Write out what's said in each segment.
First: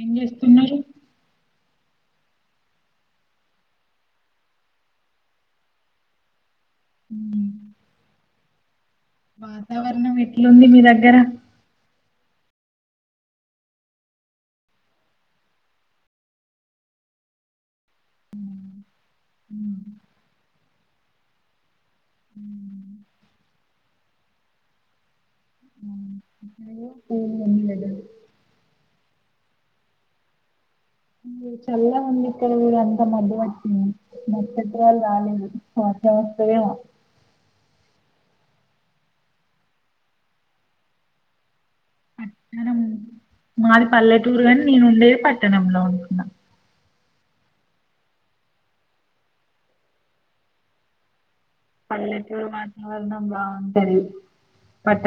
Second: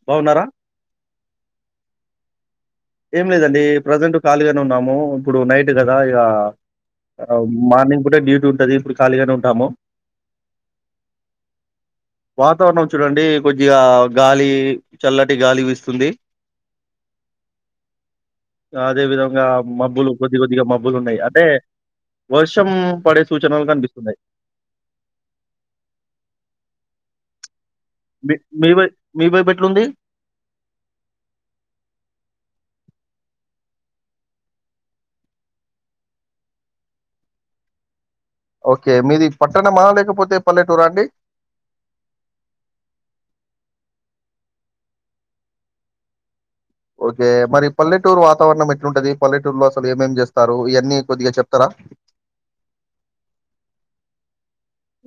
ఎం బాగున్నారా? చేస్తున్నారు ఏమ్లేదండి ప్రెజంట్ ఖాళీగానే ఉన్నాము ఇప్పుడు నైట్ గదా ఇగా మార్నింగ్ పూట డ్యూటీ ఉంటది ఇప్పుడు ఖాళీగానే ఉంటాము. వాతావర్ణం ఏట్లుంది మీ దగ్గర వాతావర్ణం చూడండి కొద్దిగా గాలి చల్లటి గాలి వీస్తుంది అదే విధంగా ఉమ్. మబ్బులు కొద్ది కొద్దిగా మబ్బులు ఉన్నాయ్ అంటే వర్షం పడే సూచనల్ కనిపిస్తున్నాయ్ ఏమ్ అన్లేదు మీ మీ వై మీ వైపు ఏట్లుంది చల్ గా ఉంది ఇక్కడ గూడా అంతా మబ్బుపట్టింది మా పెద్దవాళ్ల్ రాలేదు వర్షమోస్తదేమో ఒకే మీది పట్టణమా లేకపోతే పల్లెటూరాండి పట్టణం మాది పల్లెటూర్ గాని నేను ఉండేది పట్టణంలో ఉంటునా ఒకే మరి పల్లెటూరు వాతావర్ణం ఏట్లుంటది పల్లెటూర్లో అసల్ ఏమేమ్ చేస్తారు ఇవన్నీ కొద్దిగా చెప్ పల్లెటూర్ వాతావర్ణం బావుంటది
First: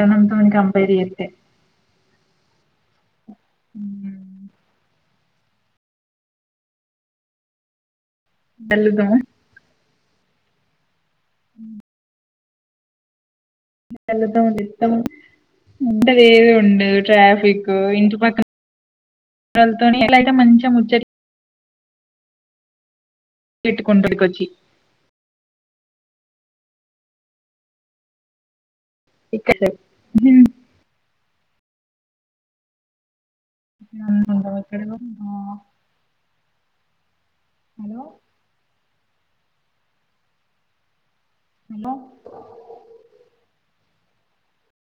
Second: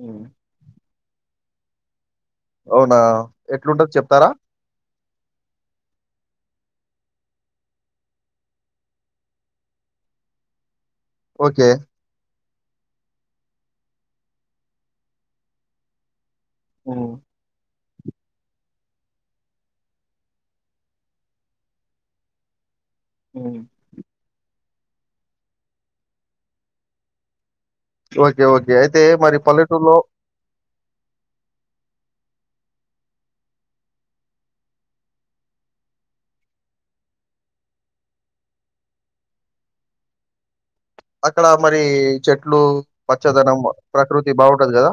హ్మ్. కంపేర్ చేత్తే ఔనా ఏట్లుంటది చెప్తారా [unintelligible] ఓకే [unintelligible] ఏది ఉండదు హ్మ్. ట్రాఫిక్ ఓ ఇంటి పక్క [unintelligible] మంచిగా ముచ్చట హ్మ్. ట్టుకుంటా [unintelligible] ఓకే ఓకే ఇ అయితే మరి ఇక్కడ సైడ్ పల్లెటూరులో [unintelligible] ఎక్కడున్నావ్ హలో అక్కడ మరి హలో చెట్లు పచ్చదనం ప్రకృతి బాగుంటది కదా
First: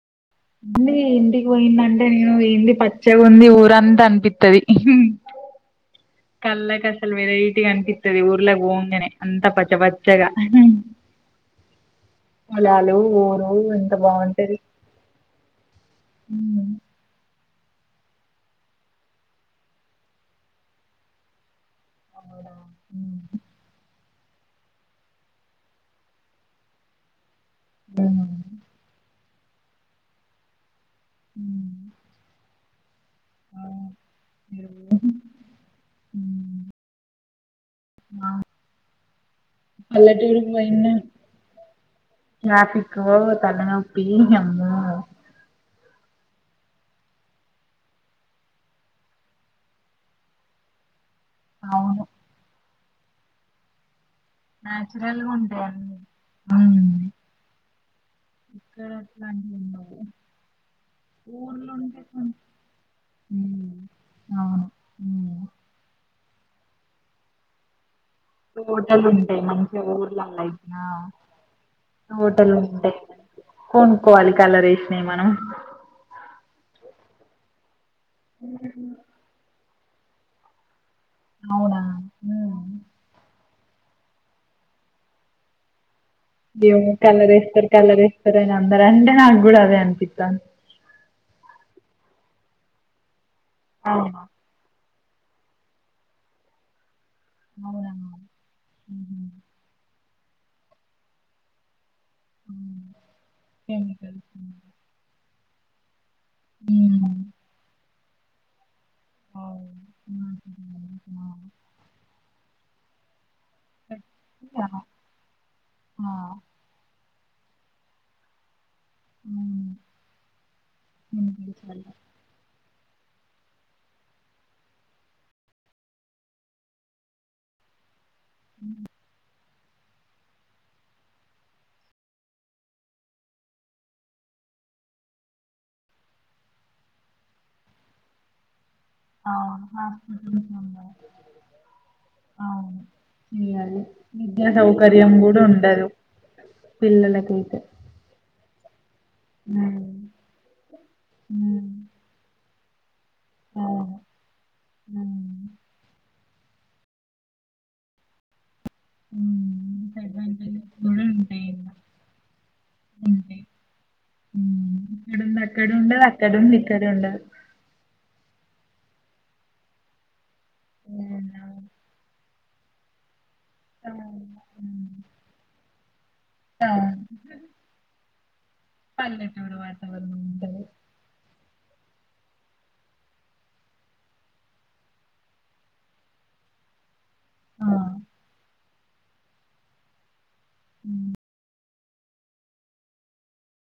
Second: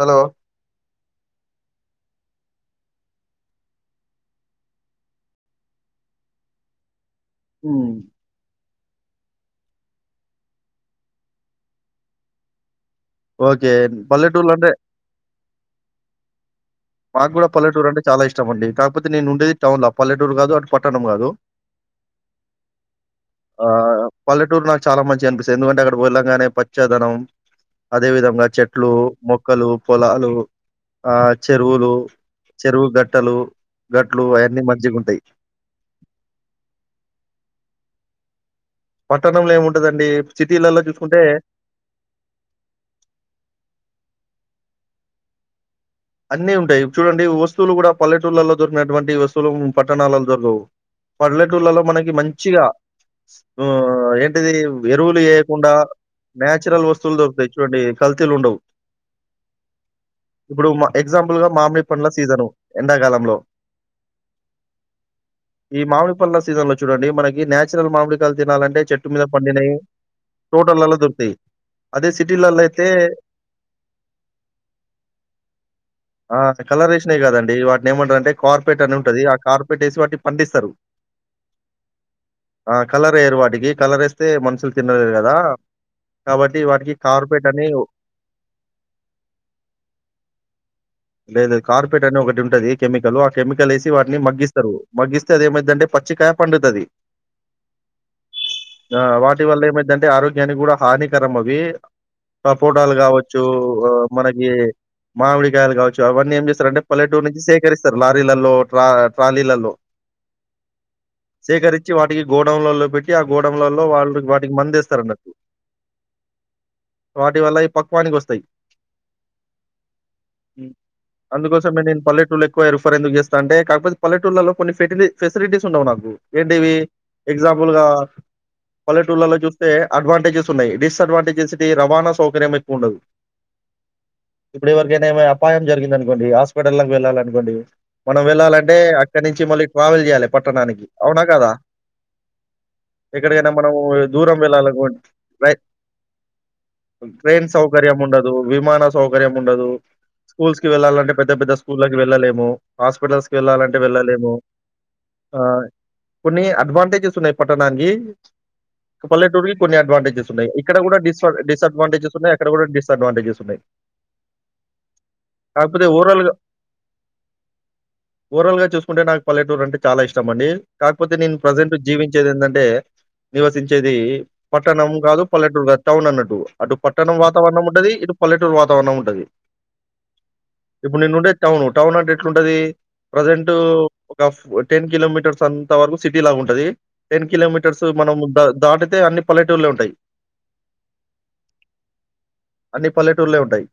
హలో అండి ఇంటికి పోయిందంటే నేను ఏంది పచ్చగా ఉంది ఊరంత అనిపిత్తది కళ్ల కన్ అ వెరైటీ గా హ్మ్. అనిపిస్తది ఊర్లకు పోంగానే అంత పచ్చ పచ్చగా పొలాలు ఊరు ఓకే పల్లెటూర్లో అంటే హ్మ్ నాకు కూడా పల్లెటూరు అంటే చాలా ఇష్టమండి కాకపోతే నేను ఉండేది టౌన పల్లెటూరు కాదు అటు పట్టణం కాదు అవునా ఆహ్, పల్లెటూరు నాకు చాలా మంచిగ అనిపిస్తది ఎందుకంట అక్కడికి వెళ్లాగానే పచ్చదనం అదే విధంగా చెట్లు మొక్కలు పొలాలు ఆ చెరువులు చెరువు గట్ ట్టలు గట్లు అయన్నీ మంచిగుంటాయి ఆ ఏముంటదండి, పల్లెటూరుకి సిటీలలో పోయిన్న చూసుకుంటే రాత్రికో తల నొప్పి యం అన్నీ ఉంటాయి చూడండి వస్తువులు కూడా పల్లెటూళ్లలో దొరికినటువంటి వస్తువులు పట్టణాలలో దొరకవు పల్లెటూళ్లలో అవును మనకి మంచిగా మ్ ఎ ది ఎరువులు నాచురల్ గా ఉంటాయి ఎయకుండా అన్ని న్యాచురల్ ఉమ్ వస్తువులు దొరుకుతాయి చూడండి కల్తీలుండవు ఇక్కడ అట్లాంటివి ఉండవు ఇప్పుడు మా ఎగ్జాంపుల్ గా ఊర్లు మామిడి ఉంటే పండ్ల కొంచెం సీజను ఎండాకాలంలో ఉమ్ అవును ఉమ్ ఈమామి మామిడి పండ్ల సీజన్ లో చూడండి మనకి న్యాచురల్ మామిడి హోటలు ఉంటాయి మంచిగా ఊర్లలా అయినా తోటలలో దొరుకుతాయి. అదే హటలు సిటీలలో అయితే ఉంటాయి కొనుోవాలి కలర్ వేసినాయి మనం ఆ కలర్ రేషష్నే కాదండి వా ఏమంట అంటే కార్పొరట్ ఉమ్, అని ఉంటది ఆ కార్ప పెట్టేసి వాటి పండిస్తారు అవునా ఉమ్ ఆ కలర్ ఏర్ వాడికి కలర వేస్తే మనుషులు తినలేరు కదా నవ్ కలర్ ఇస్తారు కలర్ ఇస్తారే అందర అందే నాగగు కూడా అదే అంత లేదు కార్ పెట్ట అని ఒకటి ఉంటది కెమికల్ కెమికల్ వేసి వాటిని అవునా మగ్గిస్తారు మగగిస్తే అది ఏమైతుందంటే పచ్చికయ పడుతు అది అవులా ఎంటంటే ఆరోగ్యానికి కూడా హానికరం అవి టపోటాలు కావచ్చు ఆ కెమికల్స్ మనకి మావడి కాయాలలు చ అవన్నీ ఏ చేస్తారంటే ఉమ్ పలెటో నుంచి సేకరి సార్ లారీలలో ట్రాల లో శేకరిచ్చ వా గోడౌన్ల లో పెట్టి గోడలలో వాళ్ళు వాటికి మంది ఇస్తారు అన్నట్టు వాటి వల్ల ఈ పక్వానికి వస్తాయి అందుకోసం మేము తెలిసాను. నేను పల్లెటూలో క్వ రిఫర్ ఎందుకు చేస్తా అంటే కాకపతే పల్లెటూళ్లలో కొన్ని ఫెసిలిటీస్ ఉండవు నాకు ఏంటివి ఎగ్జాంపుల్ గా పలటూలాలో జ తే అడ్వాంటేజెస్ ఉన్నాయి డిస్ అడ్వాంటేజెస్ రవాణా సకర్యం ఎక్కువ ఉండదు ఇప్పుడు ఎవరికైనా ఏమ అపాయం జరిగింది అనుకోండి హాస్పిటల్కి వెళ్ళాలి అకోండి మనం వెళ్ళాలంటే అక్కడ ఆ, నుంచి మళ్ళ ట్రావెల్ చేయాలి హాస్పిటల్స్ పట్టణానికి ఉన్నాయి. అవునా కదా అవును ఎక్కడికైనా మనం చేయాలి దూరం విద్యా వెళ్ళాల సౌకర్యం కూడా ఉండదు ట్రైన్ పిల్లలకైతే సౌకర్యం ఉండదు విమాన స ఉండదు ఉమ్, స్కూల్ కి వెళ్లాలంటే పెద్ద పెద్ద ఉమ్, స్కూల్కిి వెళ్ళాల స్ హాస్పిటల్స్కి వెళ్ళాలంటే అవును వెళ్ళలేము ఉమ్, కొన్ని అడ్వాంటేజెస్ ఉన్నాయి పట్టణానికి ఉమ్, పల్లెటూర్కి కొన్ని అడ్వాంటేజెస్ ఉన్నాయి ఇక్కడ కూడా డిస్ ఉంటాయి డిస్ ఇంకా అడ్వాంటేజెస్ ఉన్నాయి అక్కడ కూడా డిస్ అడ్వాంటేజెస్ ఉంటాయి ఉన్నాయి ఇక్కడుంది అక్కడ కాకపోతే ఉండదు అక్కడంది ఇక్కడ ఉండదు ఓవరాల్గా చూసుకుంట నాకు పల్ెటూరు అే చాల ఇష్టం ష్టండి కాకపోతే నేను అవును, ప్రజెంట్ జీవించేది ఏందంటే అంటే నివసించేది అవును, అవును. పట్టణం కాదు పల్లెటూరు కాదు అవునున్నటు అటు పట్టణం వాతావరణం ఉండది ఇటు పలటూర్ పల్టరు వాతావరణం ఉంట టౌన్ టౌన్ అంటే ఎట్లుంటది ప్రజెంట్ ఒక టెన్ కిలోమీటర్స్ అంత వరకు సిటీ లాగా ఉంటది టెన్ ఆ కిలోమీటర్స్ మనం ద దాటి అయితే అన్ని పల్లెటూర్లో ఉంటాయి అ అన్నిీ పల్లెటూర్లే ఉంటాయి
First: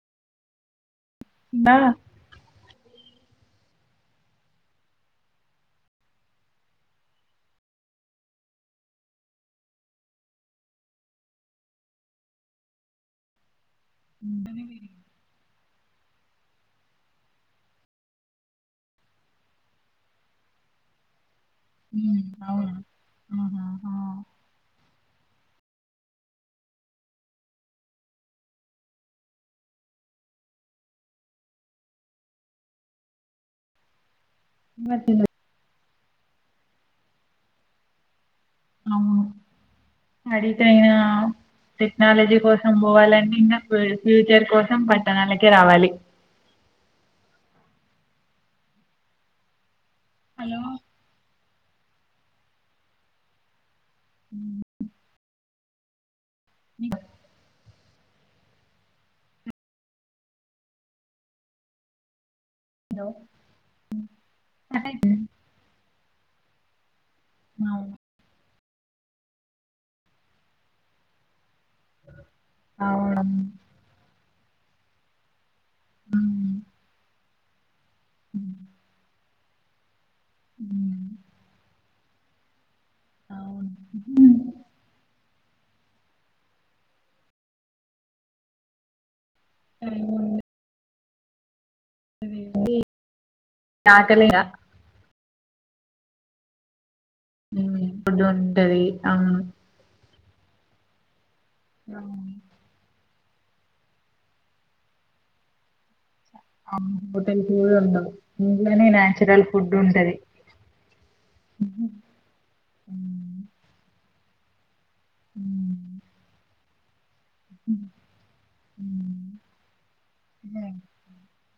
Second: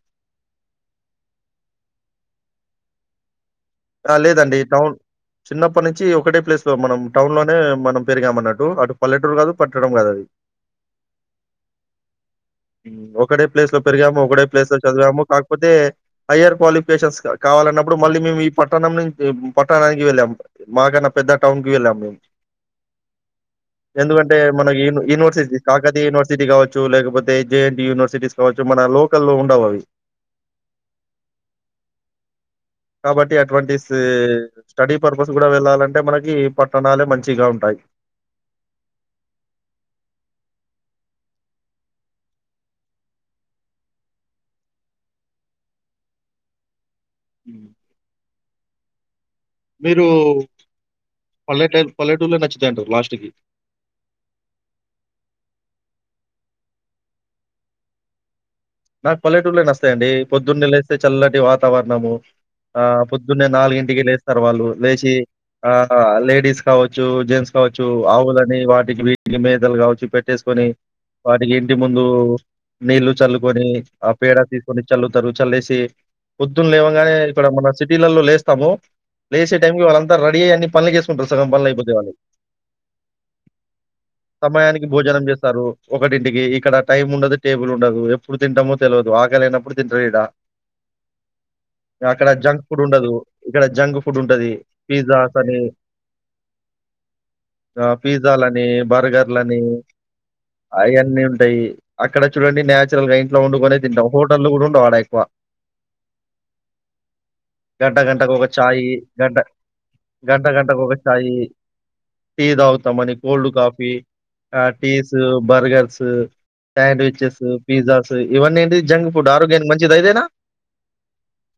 బా ఆ లేదండి టౌన్ చిన్నప్పటి నుంచి ఒకటే ప్లేస్ లో మనం టౌన్ లోనే మనం పెరిగామ అన్నట్టు అటు పల్లెటూరు కాదు పట్టడంం కాదు అది ఒకటే ప్లేస్ లో పెరిగాము ఒకడే ప్లేస్ లో చదివాము కా కపోతే హయర్ క్వాలిఫికేషన్స్ కావాలన్నప్పుడు మళ్ళీ మేము పట్టణం నుంచి పట్టణానికి వెళ్ళాం మాకన్నా పెద్ద టౌన్ కి వెళ్ళాం మేము ఉమ్ అవును ఆహా ఎందుకంటే మన యూనివర్సిటీ కాకతీ యూనివర్సిటీ కావచ్చు లేకపోతే జేఎన్ యూనివర్సిటీస్ కావచ్చు మన లోకల్లో ఉండవు అవి కాబట్టి అడ్వాంటేజ్ స్టడీ పర్పస్ కూడా వెళ్ళాలండి అంటే మనకి పట్టణాలే మంచిగా ఉంటాయి అవును అడితేయినా టెక్నాలజీ కోసం పోవాలంీ ఇంకా ఫ్యూచర్ కోసం పట్టణాలకే రావాలి హ్మ్. మీరు హలో పల్లెటెల్, పల్లెటూలో నచ్చుతాయి అంటావు, లాస్ట్ కి. హ్మ్. [inaudible] నాకు పల్లెటూళ్లే నస్తాయండి, పొద్దున్నే లేస్తే చల్లటి వాతావరణము. ఆ హలో! పొద్దున్నే నాలుగింటికి లేత్తరు వాళ్ళు కట్ లేచి, అయిపోయింది. ఆ ఆల్. లేడీస్ కాచ్చ. జో జెన్స్ కావచ్చు అవును ఆవుల. మే వాటికి వీటికి మేతలు కావచ్చు పెట్టేసుకొని, వాటికి ఇంటి ముందూ. నీళ్లు అవును చల్లు. ఆ పేడ తీసుకుని చల్లుతరు, చాల్లేసి. హ్మ్. పొద్దున్ లేవంగానే. కడంబా, బస్. సిటీలల్లో, హ్మ్. లేస్తాము. లేసే టైమ్ కె మనమ్. అంత రడీ అయ్యి అన్నీ పనులు హ్మ్. చేసుకుటం, సగం పనులు అయిపోతై వాళ్లకి. అవును. హ్మ్. సమయానికి, భోజనం చేస్త. తరు ఒకటింటికి ఇక్కడ, టైం ఉండదు టేబుల్ ఉండదు, ఎపు. ఎప్పుడు తింటామో తెలువదు అక్. ఆకలైనప్పుడు తింటారు ఈడ. టైముండదు. ఈగ అక్కడ జంక్ ఫుడ్ ఉండదు, ఇక్కడ జంక్ ఫుడ్ ఆకలిగా ఉంటది, పిజ్జా. పనే. ఆ ఫుడ్ పిజ్జాలని ఉంటది బర్గర్ అవును లని. హాయ్ అన్నిన్. టే అక్కడ అవును. చూడండి న్యా. నచ్చర్గ ఇంట్లో ఉంకొనే తింటం హోటళ్లు కూడా ఉండవు, ఆడ ఎక్కువ. హోటల్ కూడా గంట ఉండవు గంటకు ఒక ఇంట్లోనే ఛాయి, గంట న్యాచురల్ ఫుడ్ ఉంటది గంట గంటకు ఒక ఛాయి, ఉహు. టీ తాగుతామని ఉమ్. Cold coffee. ఆ. పీసు, బర్గర్సు. Sandwiches. ఉమ్. పిజ్జాస్, ఇవన్నీ ఏంటి జంక్ ఫుడ్, ఆరోగ్యానికి మంచిద ఎదైన.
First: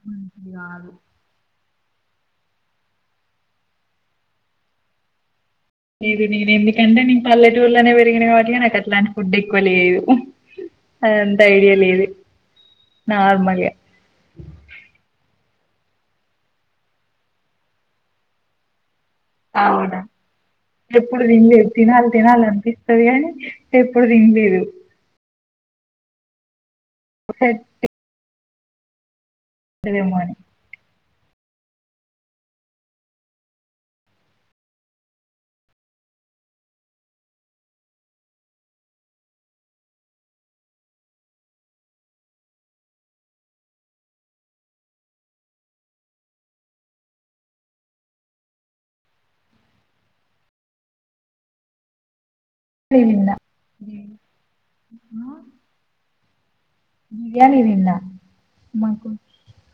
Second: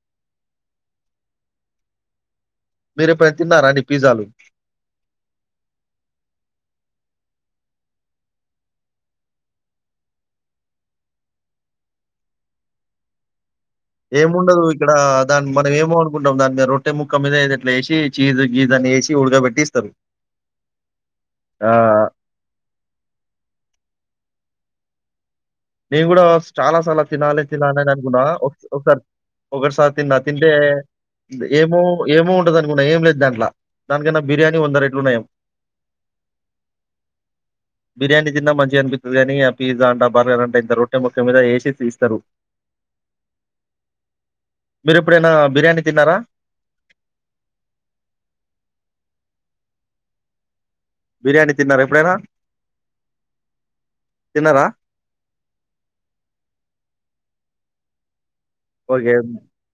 మంచిది కాదు మీరేపుడైనా తిన్నారండి పిజాలు. లేదు నేను ఎందుకంటే నేను పల్లెటూర్లోనే పెరిగిన పేరిగిన కావట్టి ఇగ నాకు అట్లాంటి ఫుడ్ ఎక్కువ లేదు, అంత ఐడియా లేదు, నార్మల్ గ. ఏముండదు ఇక్కడా, దాని మ. మేము ఏమో అనుకుంటాం, దా మీద రొట్టె ముక్క మీదఎదేట్ల ఎసి, చీజ్ గీజ్ అని ఎసి. అవునా ఎప్పుడు తినలేదు ఆహ్, తినాలి తినాలి అనిపిస్తుంది కానీ ఎప్పుడు తినలేదు నేనుకూడా చాలా సార్ల తినాలి సెట్ తినాలి అని అనుకున్నా ఒక ఒకసారి తిన్న ఏమో అని తింటే ఏమో ఏమో ఉంటది అనుకున్నా ఏం లేదు దాంట్లో దానికన్నా బిర్యానీ వంద రేట్లు నయం బిర్యానీ తిన్నా మంచిగా అనిపితది కానీ ఆ పిజ్జా అన్న బర్గర్ అన్న పెద్ద రొట్టె ముక్క మీద ఏసీ ఇంతిస్తారు మీరు ఎపుడైనా బిర్యానీ తిన్నరా బిర్యానీ తిన్నర ఎప్పుడైనా నేన్ తిన్న తిన్నారా? బిర్యానీ తిన్న మాకు ఓకే.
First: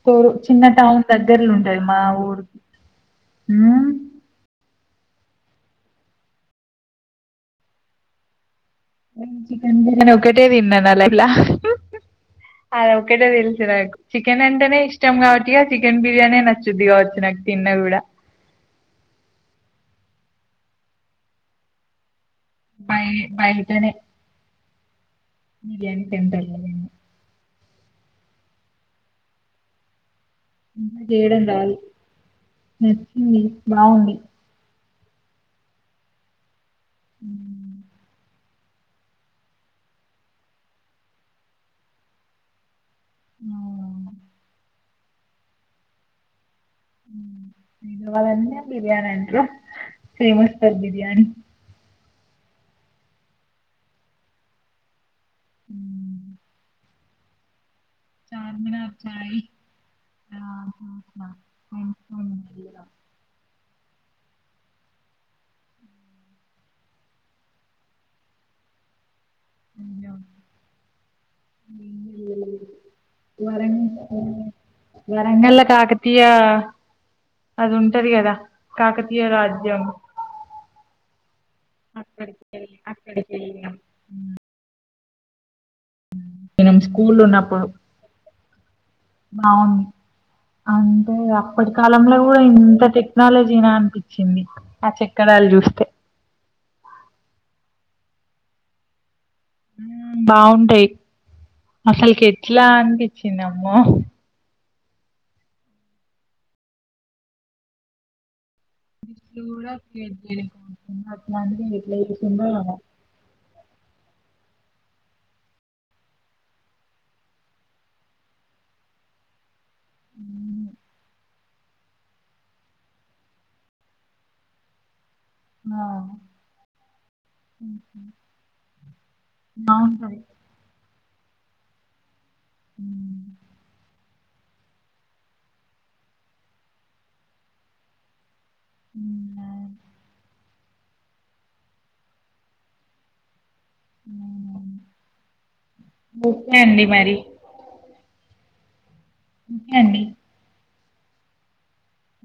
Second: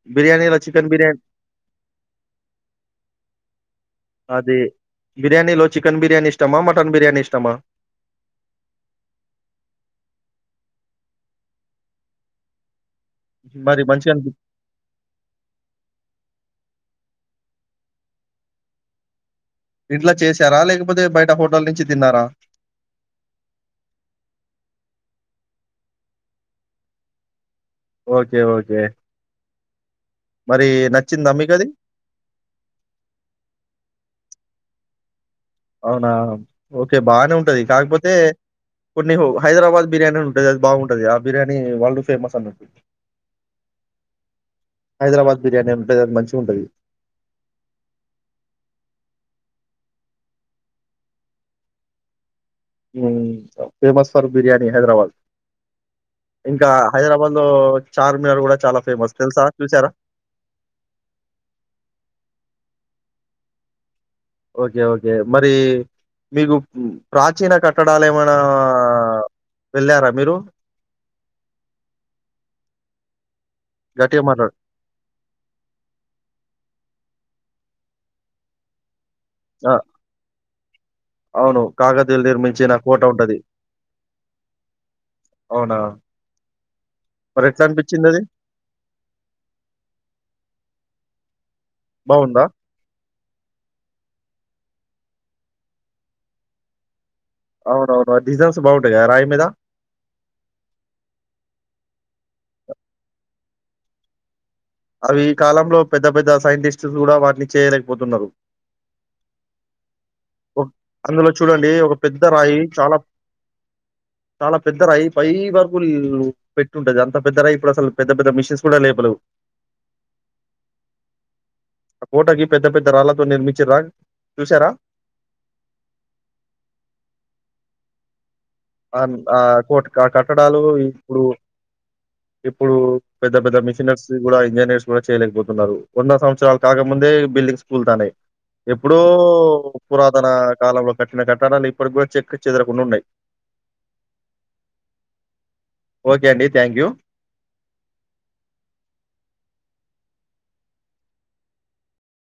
తోరు బిర్యానీలో చిన్న చికెన్ టౌన్ బిర్యానీ దగ్గర్లుంటది మా ఊరు హా అది బిర్యానీలో చికెన్ బిర్యానీ ఇష్టమా మటన్ బిర్యానీ ఇష్టమా చికెన్ బిర్యానీ ఒకటే తిన్నా నా లైఫ్ ల ఒకటే తెలిసి మరి నాకు మంచిగా అనిపి చికెన్ అంటేనే ఇష్టం కావట్టిగా చికెన్ బిర్యానీ నచ్చ గాచ్చినకు తిన్న కూడా ఇంట్లా చేసారా లేకపోతే బయట హోటల్ నుంచి తిన్నారా బయ బయటనే బిర్యానీ తింటా ఓకే ఓకే మరి ఇంట్ల నచ్చిందా చేయడం మీకది? రాదు నచ్చింది బాగుంది అవునా ఓకే బానే ఉంటది కాకపోతే కొన్ని హైదరాబాద్ బిర్యానీ అని ఉంటది అది బాగుంటది ఆ బిర్యానీ వరల్డ్ ఫేమస్ అన్నట్టు అవునవును హైదరాబాద్ బిర్యానీ ఉంటది అది మంచిగుంటది ఇ వాళన్నే బిర్యానీ అంటు ఫేమస్ అ బిర్యాని ఫేమస్ ఫర్ బిర్యానీ హైదరాబాద్ ఇంకా హైదరాబాద్లో చార్మినార్ కూడా చాలా ఫేమస్ తెలుసా చూసారా చూసిన ఓకే ఓకే మరి మీకు ప్రాచీన కట్టడాలు ఏమైనా వెళ్ళారా మీరు వరంగ గట్టిగా మాట్లాడు. వరంగల్ల కాకతీయ అది ఉంటది కదా కాకతి తీయ ఆ! రాజ్యం అవును కాకతీయులు అక్కడికి నిర్మించిన వెళ్ళి కోట అక్కడికి ఉంటది వెళ్ళినాం అవునా మనం స్కూల్ మరెట్లా ఉన్నప్పుడు అనిపిచ్చిందది? బాగుంది అ [unintelligible] ఈ కాలంలో కూడా బావుందా? ఇంత టెక్నాలజీనా అనిపించింది ఆ చెక్కడాలు చూస్తే అవునువును డిజన్స్ బాగుంటాయ్ రాై మీదా ఆ బాగుంటాయి అసలుకి ఎట్లా అనిపించిందమ్మో అవి ఈ కాలంలో పెద్ద పెద్ద సైంటిస్టులు కూడా వాటిని చేయలేకపోతున్నారు సైన్సిటీస్ట్ లు కూడా క్రియేట్ చేయలేకపోతున్నా అందులో చూడండి అట్లాంటిది ఒక ఎట్లా పెద్ద చేసిందో రాయి ఏమో చాలా చాలా పెద్దరాయి పై వరకు పెట్టి ఉంటాది అంత పెద్ద రాయి ఇప్పుడు అసలు పెద్ద పెద్ద మిషిన్స్ కూడా లేపలే అ కోటకి పెద్ద పెద్ద రాళ్ళతో నిర్మించ్రా చూసారా ఆ ఆ ఆ కొట్ ఆ బావుంటది. కట్టడాలు ఇప్పుడు ఇప్పుడు హ్మ్. పెద్ద పెద్ద మిషినర్స్ కూడా ఇంజనీర్స్ కూడా చేయలేకపోతున్నారు వంద సంవత్సరాలు కాకముందే బిల్డింగ్స్ కూల్తానాయి ఎప్పుడుూ హ్మ్. ఆ! పురాతన కాలంలో కట్న కట్టడాలు ఇప్పటి కూడా చెక్ చెదరకుండా ఉన్నాయి అ ఓకే ఒకే థ్యాంక్ అండి యూ. మరి ఒకే అండి